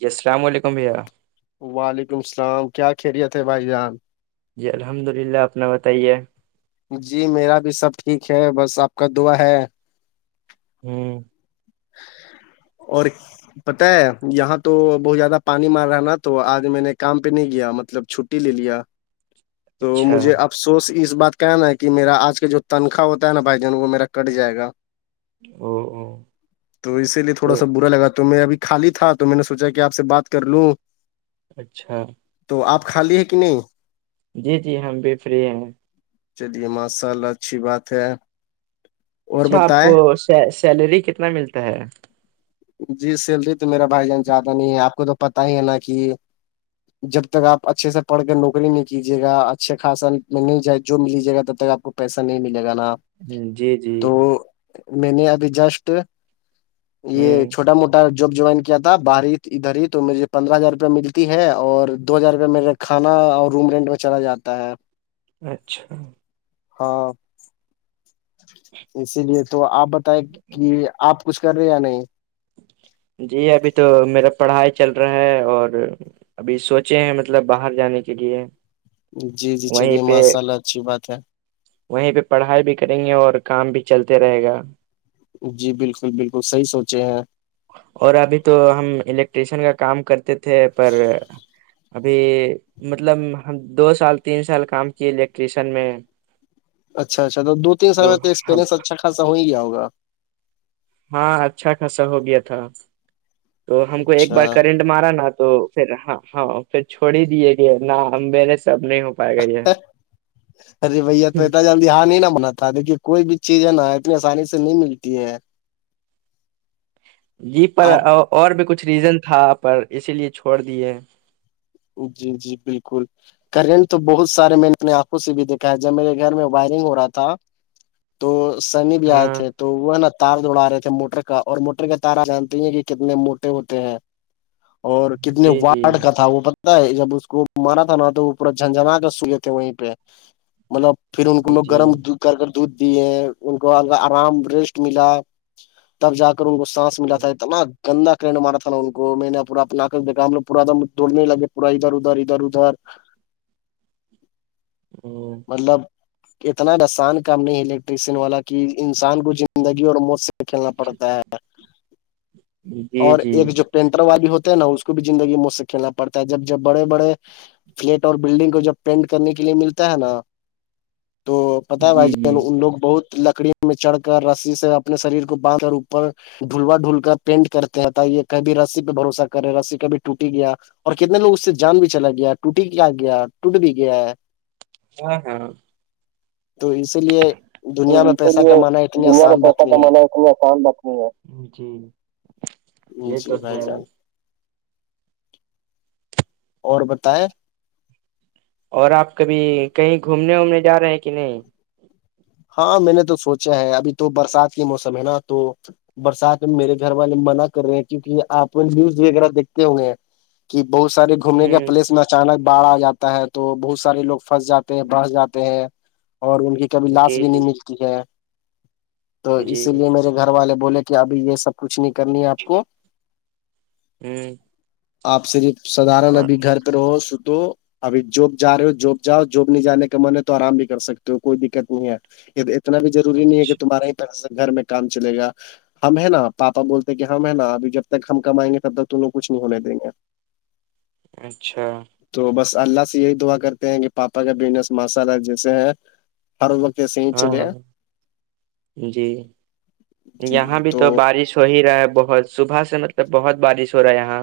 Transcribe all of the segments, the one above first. جی السلام علیکم بھیا وعلیکم السلام کیا خیریت ہے بھائی جان جی الحمد للہ اپنا بتائیے جی میرا بھی سب ٹھیک ہے بس آپ کا دعا ہے ہوں اور پتہ ہے یہاں تو بہت زیادہ پانی مار رہا ہے نا تو آج میں نے کام پہ نہیں کیا مطلب چ لے لیا تو اچھا مجھے آ او افسوس اس بات کہنا ہے کہ میرا آج کا جو تنخواہ ہوتا ہے نا بھائی جان وہ میرا کٹ جائے گا او او تو اسی لیے تھوڑا تو سا برا لگا تو میں ابھی خالی تھا تو میں نے سوچا کہ آپ سے بات کر لوں اچھا تو آپ خالی ہے کہ نہیں جی جی ہم بھی فری ہیں چلیے ماشاء اللہ اچھی بات ہے اور اچھا آپ کو بتائے سیلری کتنا ملتا ہے جی سیلری تو میرا بھائی جان زیادہ نہیں ہے آپ کو تو پتا ہی ہے نا کہ جب تک آپ اچھے سے پڑھ کے نوکری نہیں کیجیے گا اچھے خاصا میں نہیں جائے جو ملیجیے گا تب تک آپ کو پیسہ نہیں ملے گا نا ہ جی جی تو میں نے ابھی جسٹ ہ یہ ھوا موٹا جاب جوائن کیا تھا باہ ادھر ہی تو مجے پندرہ ہزار روپئے ملتی ہے اور دو ہزار روپئے میںیر کھانا اور روم رینٹ میں چلا جاتا ہے اچھا ہاں اسی لیے تو آپ بتائیں کہ آپ کچھ کر رہے یا نہیں جی ابھی تو میرا پڑھائی چل رہا ہے اور ابھی سوچے ہیں مطلب باہر جانے کے لیے جی جی وہیں چلیے پہ ماشاء اللہ اچھی بات ہے وہیں پہ پڑھائی بھی کریں گے اور کام بھی چلتے رہے گا جی بالکل بالکل صحی سوچے ہیں اور ابھی تو ہم الیکٹریشین کا کام کرتے تھے پر ابھی مطلب ہم دو سال تین سال کام کیے الیکٹریشن میں اچھا اچھا تو دو تین سم میں تو ایکپریئنس اچھا خاصا ہی گیا ہوا ہاں اچھا خاصہ ہو گیا تھا تو ہم کو ایک اچھا بار کرنٹ مارا نہا تو پھر ہاں ہاں پھر چھوڑ ہی دیے گئے ن مے سب نہیں ہو پائے کہیے ج ارے بھیا تو اتنا جلدی ہاں نہیں نا بناا دیکھیے کوئی بھی چیز ہے نا اتنی آسانی سے نہیں ملتی ہے [inaudible] جی پر آپ اور بھی کچھ ریزن تھا پر اسی لیے چھوڑ دیے جی جی بالکل کرنٹ تو بہت سارے میں نے اپنے آنکھوں سے بھی دیکھا ہے جب میرے گھر میں وائرنگ ہو رہا تھا تو سنی بھی آئے ہاں تھے تو وہ ہے نا تار دوڑا رہے تھے موٹر کا اور موٹر کا تار آپ جانتے ہیں کہ کتنے موٹے ہوتے ہیں اور کتنے جی جی واٹ کا تھا وہ جب اس کو مارا تھا نہ تو وہ پورا جھنجھنا کر سوئے تھے وہیں پہ مطلب پھر ان کو لوگ جی گرم کر کر دودھ دی ہیں ان کو آرام ریسٹ ملا تب جا کر ان کو سانس ملا تھا اتنا گندا کرن مارا تھا نا ان کو میں نے پور اپنا آیکھا ہم لو پورام توڑنے لگے پورا ادھر ادھر ادھر ادھر ہ مطلب اتنا آسان کام نہیں الیکٹریسین والا کی انسان کو زندگی اور مو سے کھیلنا پڑتا ہے جی اور جی ایک جو پینٹر والی ہوتے ہے نا اس کو بھی زندگی مجھ سے کھیلنا پڑتا ہے جب جب بڑے بڑے فلیٹ اور بلڈنگ کو جب پینٹ کرنے کے لیے ملتا ہے نا تو پتاہ ہے بھائی جی ج جی ان لوگ بہت [unintelligible] لکڑیوں میں چڑھ کر رسی سے اپنے شریر کو باند کر اوپر ڈھلوا ڈھول کر پینٹ کرتے رہتا یہ کب رسی پہ بھروسہ کرے رسی کبھی ٹوٹی گیا اور کتنے لوگ اس سے جان بھی چلا گیا ٹوٹی کیا گیا ٹوٹ بھی گیا ہے ہاں ہاں [unintelligible] تو اسی لیے تو دنیا میں اسی پیسہ لیے کمانا اتنی دنیا میں آسان بات پیسہ نہیں کمانا اتنی آسان بات نہیں ہے جی یہ جی تو بھائی ہے جان اور بتائے اور آپ کبھی کہیں گھومنے وومنے جا رہے ہیں کہ نہیں ہاں میں نے تو سوچا ہے ابھی تو برسات کے موسم ہے نا تو برسات میں میرے گھر والے منع کر رہے ہیں کیونکہ آپ نیوز وغیرہ دیکھتے ہوئے ہیں کہ بہت سارے گھومنے کا ہ پلیس میں اچانک باڑھ آ جاتا ہے تو بہت سارے لوگ پھنس جاتے ہیں بس جاتے ہیں اور ان کی کبھی لاس [unintelligible] جی جی ہے تو جی اسی لیے میرے گھر والے بولے کہ ابھی یہ سب کچھ نہیں کرنی ہے آپ کو ہوں آپ صرف سدھارن ابھی گھر پہ رہو س توو ابھی جب جا رہے ہو جب جاؤ جاب نہیں جانے کا من ہے تو آرام بھی کر سکتے ہو کوئی دقت نہیں ہے اتنا بھی روری نہیں ہے کہ اچھا تمہارا ہی پس گھر میں کام چلے گا ہم ہے نا پپا بولتے کہ ہم ہیں نا اب جب تک ہم کمائیں گے تب تک ت لوگ کچھ نہیں ہونے دیں گے [unintelligible] [inaudible] اچھا تو بس اللہ سے یہی دعا کرتے ہیں کہ پاپا کا بزنس ماشاء اللہ جیسے ہیں ہر وقت ایسے ہی ہاں چلے ہاں جی یہاں بھی تو بارش ہو ہی رہا ہے بہت صبح سے مطلب بہت بارش ہو رہا ہے یہاں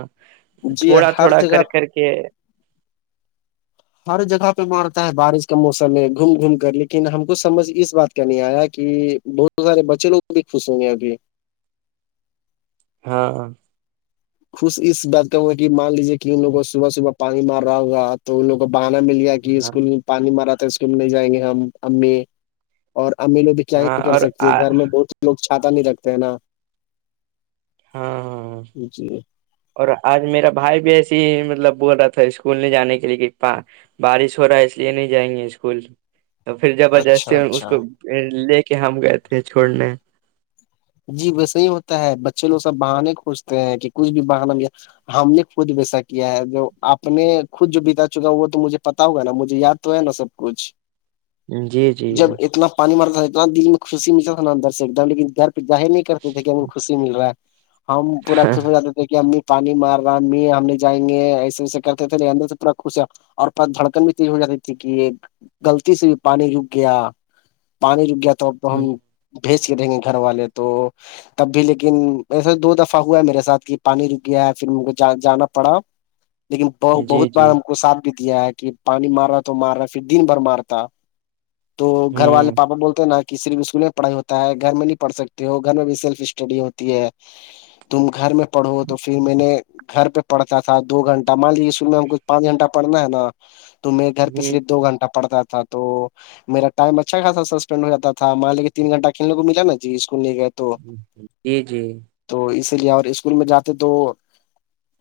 جی تھوڑا ہر تھوڑا جگہ کر کر کے کہ [unintelligible] ہر جگہ پہ مارتا ہے بارش کا موسم ہے گھوم گھوم کر لیکن ہم کو سمجھ اس بات کا نہیں آیا کہ بہت سارے بچے لوگ کو بھی خوش ہوں گے ابھی ہاں خوش اس بات کا ہوا کہ مان لیجیے کہ ان لوگ کو صبح صبح پانی مار رہا ہوگا تو ان لو کو بہانا مل جائے گا ہاں اسکول پانی مرا تھا اسکول میں نہیں جائیں گے ہم امی اور امی لو بھی کیا ہاں نہیں کر اور سکتی ہاں گھر میں بہت لوگ چھاتا نہیں رکھتے ہیں نا ہاں ہاں ہاں جی [unintelligible] اور آج میرا بھائی بھی ایسے ہی مطلب بول رہا تھا اسکول نہیں جانے کے لیے کہا بارش ہو رہا ہے اس لیے نہیں جائیں گے اسکول تو پھر اچھا زبردستی اس اچھا کو لے کے ہم گئے تھے چھوڑنے جی ویسے ہی ہوتا ہے بچے لوگ سب بہانے کھجتے ہیں کہ کچھ بھی بہانا یا ہم نے خود ویسا کیا ہے جو آپ نے خود جو بتا چکا وہ تو مجھے پتا ہوگا نا مجھے یاد تو ہے نا سب کچھ جی [unintelligible] جی جب اتنا پانی مرتا تھا اتنا دل میں خوشی ملتا تھا نا اندر سے ایک دم لیکن گھر جاہر نہیں کرتے تھے کہ ہمیں خوشی مل رہا ہے ہم پورا خوش ہو جاتے تھے کہ ہم میٹ پانی مار رہا آدمی ہمنے جائیں گے ایسے ویسے کرتے تھے اندر سے تھورا خوش اور پ دھڑکن بھی تیز ہو جاتی تھی کہ گغلطی سے بھی پانی جک گیا [unintelligible] پانی رک گیا تو اب تو ہم بھیج کے رہیں گے گھر والے تو تب بھی لیکن ایسے دو دفعہ ہوا ہے میرے ساتھ کہ پانی رک گیا ہے پھر مھے جانا پڑا [inaudible] لیکن ب جی بہت بار جی ہم کو ساتھ بھی دیا ہے کہ پانی مار رہا تو مار رہا ہے پھر دن بھر مارتا تو گھر والے ہوں پاپا بولتے ہیں نا کہ صرف اسکول میں پڑھائی ہوتا ہے گھر میں نہیں پڑھ سکتے ہو گھر میں بھی سیلف اسٹڈی ہوتی ہے تم گھر میں پڑھو تو پھر میں نے گھر پہ پڑتا تھا دو گھنٹہ مان لیجے اسکول میں ہم کچھ پانچ گھنٹہ پڑنا ہے نا تو میرے گھر ہ پچرے دو گھنٹہ پڑتا تھا تو میرا ٹائم اچھا سسپینڈ ہو جاتا تھا مان لے کے تین گھنٹ کلنے کو ملا نا جی اسکول لے گئے تھ جی جی تو اسی لیے اور اسکول میں جاتے تو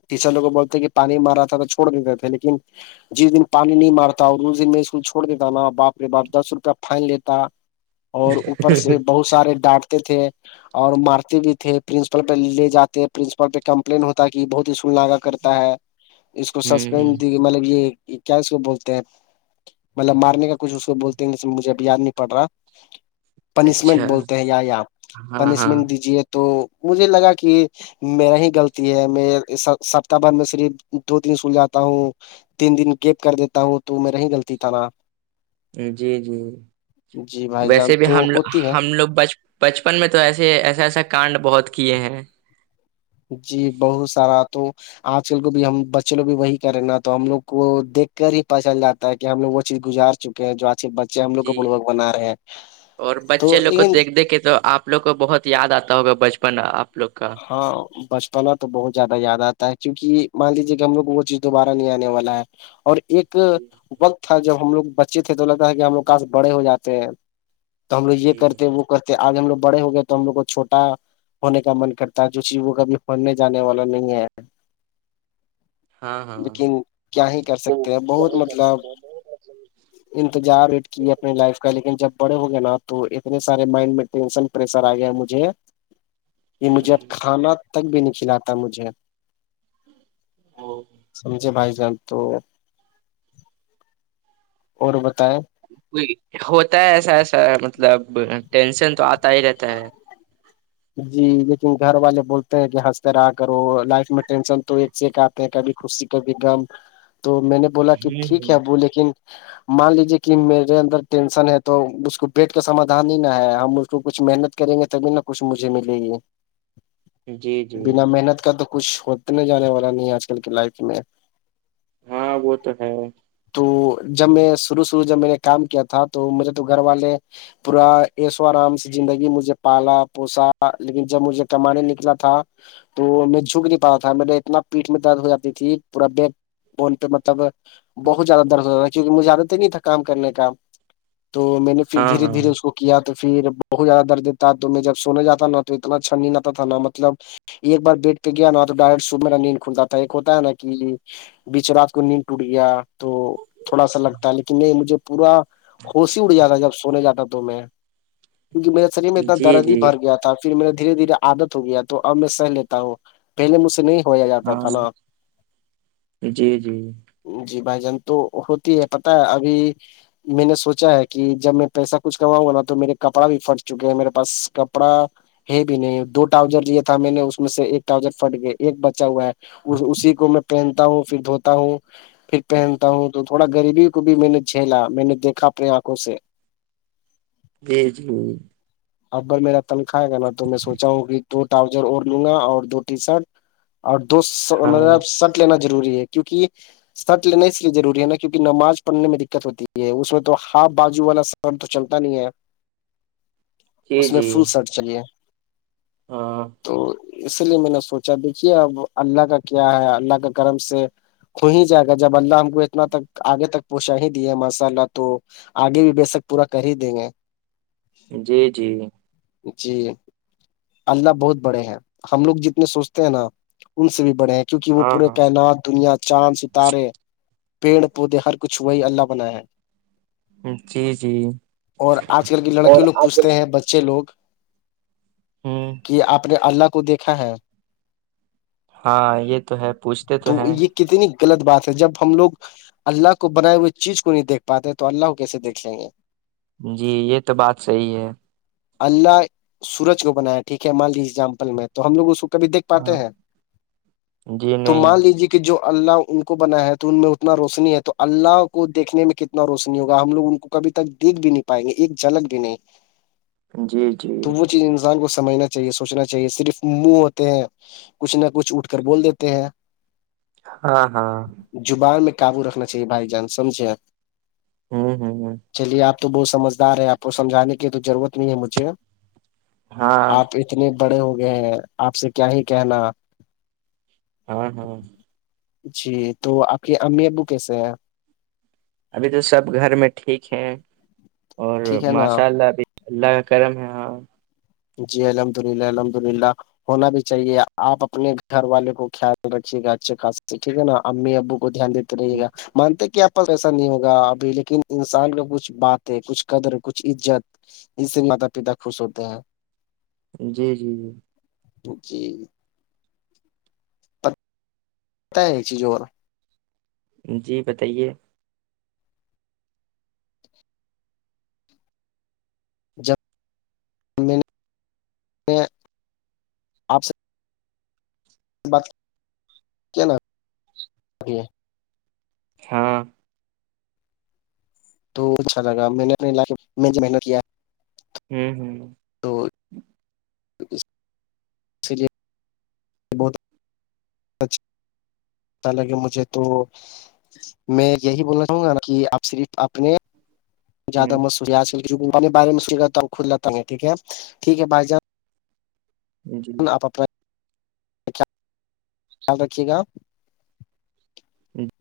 ٹیچر لوگ بولتے ہیں کہ پانی مار رہا تھا تو چوڑ نہیں دیتے تھے لیکن جس دن پانی نہیں مارتا اور اس دن میں اسکول چھوڑ دیتا نا باپ رے باپ دس روپیہ فائن لیتا اور اوپر سے بہت سارے ڈانٹتے تھے اور مارتے بھی تھے پرنسپل پہ لے جاتے پرنسپل پہ کمپلین ہوتا ہے کہ بہت اسکول لگا کرتا ہے اس کو ہوں سسپینڈ دی کہ مطلب یہ کیا اس کو بولتے ہیں مطلب مارنے کا کچھ اس کو بولتے ہیں جس میں مجھے اب یاد نہیں پڑ رہا اچھا پنشمنٹ بولتے ہیں یی آپ ہاں ہاں پنشمنٹ دیجیے تو مجھے لگا کہ میرا ہی غلط ہے میں سپتاہ بھر میں صرف دو تن سول جاتا ہوں تین دن گیپ کر دیتا ہوں تو میرریا ہی غلطی تھا نا جی جی جی بھائی جان ویسے بھی تو ہموگ ہوتی ہے ہم لوگ بچ بچپن میں تو ایسے ایسے ایسا کانڈ بہت کیے ہیں جی بہت سارا تو [unintelligible] آج کل کو بھی ہم بچے لو بھی وہی کریں نا تو ہم لوگ کو دیکھ کر ہی پت چل جا ہے کہ ہم لوگ وہ چیز گزار چکے ہیں جو آج کے بچے ہم لوگ کو جی پوروک بنا رہے ہیں تو لیکن دیکھیں تو آپ آ لوگ کو بہت یاد آتا ہوگا بچپن آپ لوگ کا ہاں بچپنا تو بہت زیادہ یاد آتا ہے کیونکہ مان لیجے کہ ہم لو کو وہ چیز دوبارہ نہیں آنے والا ہے اور ایک وقت تھا جب ہم لوگ بچے تھے تو لگتا تھا کہ ہم لوگ کاس بڑے ہو جاتے ہیں تو ہم لوگ یہ جی کرتے وہ کرتے آگے ہم لوگ بڑے ہو گئے تو ہم لوگ کو چھوٹا ہونے کا من کرتے جو چیز وہ کبھی ہونے جانے والا نہیں ہے ہاں ہاں لیکن کیا ہی کر سکتے ہیں کیا بہت ہی کر مطلب سکتے انتظار کیے اپنے لائف کا لیکن جب بڑے ہوگے نا تو اتنے سارے مائنڈ میں ٹینشن پریشر آ گیا مجھے [unintelligible] یہ مجھے اب ہیں کھانا تک بھی نہیں کھلاتا مجھے سمھے بھائی جان [unintelligible] تو اور بتائ ہوتا ہے ایسا ایسا مطلب ٹینشن تو آتا ہی رہتا ہے جی لیکن گھر والے بولتے ہیں کہ ہنستے رہا کرو لائف میں ٹینشن تو ایک چ کا کبھی خوشی کبھی م تو میں نے بولا کہ ٹھیک ہے ہ ابو لیکن مان لیجے کہ میرے اندر ٹینشن ہے تو اس کو بیٹ کا سمادھان ہی نہ ہے ہم اس کو کچھ محنت کریں گے تبھی نہ کچھ مجھے ملے گی ہ جی جی بنا محنت کا تو کچھ سوودنے جانے والا نہیں آج کل کی لائف میں ہاں وہ تو ہے [unintelligible] تو جب میں شروع شروع جب میں نے کام کیا تھا تو مجھے تو گھر والے پورا اییس و آرام سے زندگی مجھے پالا پوسا لیکن جب مجھے کمانے نکلا تھا تو میں جھک نہیں پا تھا میرے اتنا پیٹ میں درد ہو جاتی تھی پورا بیٹ بون پہ مطلب بہت زیادہ درد ہوتا تھا کیونکہ مجھےد تو نہیں تھا کام کرنے کا تو میں نے پھر ہاں دھیرے ہاں دھیرے اس کو کیا تو پھر بہت زیادہ دردتا تو میں جب سونے جاتا نا تو اتنا چھننی نہ تھا نا مطلب ایک بار بیٹ پہ گیا نا تو ڈائرٹ صبح میرا نیند کھلتا تھا ایک ہوتا ہے نا کہ بیچ رات کو نیند ٹوٹ گیا تو تھوڑا سا لگتا ہے لیکن نہیں مجھے پورا ہوسی ہی اٹ جاتا جب سونے جاتا تو میں کیونکہ میرے شریر میں اتنا جی درد ہی جی بھر گیا تھا پھر میرا دھیرے دھیرے عادت ہو گیا تو اب میں سہ لیتا ہوں پہلے مج سے نہیں کھویا جاتا ہاں تھا نا جی جی جی بھائی جان تو ہوتی ہے پت ابھی میں نے سوچا ہے کہ جب میں پیسہ کچھ کماؤںا نا تو میرے کپڑا بھی پھٹ چکے ہیں میرے پاس کپڑا ہے بھی نہیں دو ٹاؤزر لیا تھا میں نے اس میں سے ایک ٹرؤزر پھٹ گیا ایک بچا ہوا ہے اسی کو میں پہنتا ہوں پھر دھوتا ہوں پھر پہنتا ہوں تو تھوڑا غریبی کو بھی میں نے جھیلا میں نے دیکھا اپنی آنکھوں سے [inaudible] بی ج [unintelligible] اکبر میرا تنخاائے گا نا تو میں سوچا ہوں کہ دو ٹراؤزر اور لوں گا اور دو ٹی شرٹ [unintelligible] اور دو ہاں مطلب سٹ لینا ضروری ہے کیونکہ سٹ لینا اس لیے روری ہے نا کیونک نماز پڑھنے میں دقت ہوتی ہے اس میں تو ہاف بجو والا سر تو چلتا نہیں ہے جی اس میں جی فل سرٹ چلیے ہاں تو اسی لیے میں نے سوچا دیکھیے اب اللہ کا کیا ہے اللہ کا کرم سے ہو ہی جائے گا جب اللہ ہم کو اتنا تک آگے تک پہنچا ہی دی ہے ماشاء اللہ تو آگے بھی بے شک پورا کر ہی دیں گے جی جی جی اللہ بہت بڑے ہیں ہم لوگ جتنے سوچتے ہیں نا ان سے بھی بڑے ہیں کیونک وہ ہاں پورے ہاں کائنات دنیا چاند سے تارے پیڑ پودے ہر کچھ وہی اللہ بناائے ہیں جی جی اور آج کل کی لڑکی اور لوگ آج کل پوچھتے ہیں بچے لوگ ہاں [unintelligible] کہ آپ نے اللہ کو دیکھا ہے ہاں یہ تو ہے پوچھتے تو ہیں کتنی غلط بات ہے جب ہم لوگ اللہ کو بنائے ہوئے چیز کو نہیں دیکھ پاتے تو اللہ کو کیسے دیکھ لیں گے جی یہ تو بات صحیح ہے اللہ سورج کو بنایا ٹھیک ہے مالجیزامپل میں تو ہم لوگ اس [unintelligible] کبھی دیکھ پاتے ہاں ہیں جی تو نہیں مان لیجیے کہ کہ جو اللہ ان کو بنایا ہے تو ان میں اتنا روشنی ہے تو اللہ کو دیکھنے میں کتنا اتنا روشنی ہوگا ہم لوگ ان کو کبھی تک دیکھ بھی نہیں پائیں گے ایک جھلک بھی نہیں جی جی تو وہ چیز انسان کو سمجھنا چاہیے سوچنا چاہیے صرف منہ ہوتے ہیں کچھ نہ کچھ اٹھ کر بول دیتے ہیں ہاں ہاں زبان میں قابو رکھنا چاہیے بھائی جان سمجھےپ ہوں ہ چلیے آپ [unintelligible] تو بہت سمجھدار ہے آپ کو سمجھانے کی تو ضرورت نہیں ہے مجھے ہاں آپ اتنے بڑے ہو گئے ہیں آپ سے کیا ہی کہنا ہاں ہاں جی تو آپ کی امی ابو کیسے ہیں ابھی تو سب گھر میں ٹھیک ہے اور ٹھیک ہے نا ماشاء اللہ ابھی اللہ کا کرم ہے ہاں جی الحمد للہ الحمد للہ ہونا بھی چاہیے آپ اپنے گھر والے کو خیال رکھیے گا اچھے خاص ٹھیک ہے نا امی ابو کو دھیان دیتے [unintelligible] مانتے کہ آپ پاس ایسا نہیں ہوگا ابھی لیکن انسان کا کچھ باتیں کچھ قدر کچھ عزت اس سے ماتا پتا خوش ہوتے ہیں جی جی جی جی [unintelligible] ت نہیںی جوور جی بتائیے جب [unintelligible] آپ سے بات کیا نام ہاں تو اچھا لگا میں نے اپنے کے میں محنت کیا ہوں ہوں تو اسی لیے بہت لگے مجھے تو میں یہی بولنا چاہوں گا نا کہ آپ صرف اپنے جیادہ م ہوں ہو آجنے بارے میں ستا ہ کل لتا ہ ٹیک ٹیک بائی جان جی آپ اپنا خیال رکھیے گا آپ [unintelligible]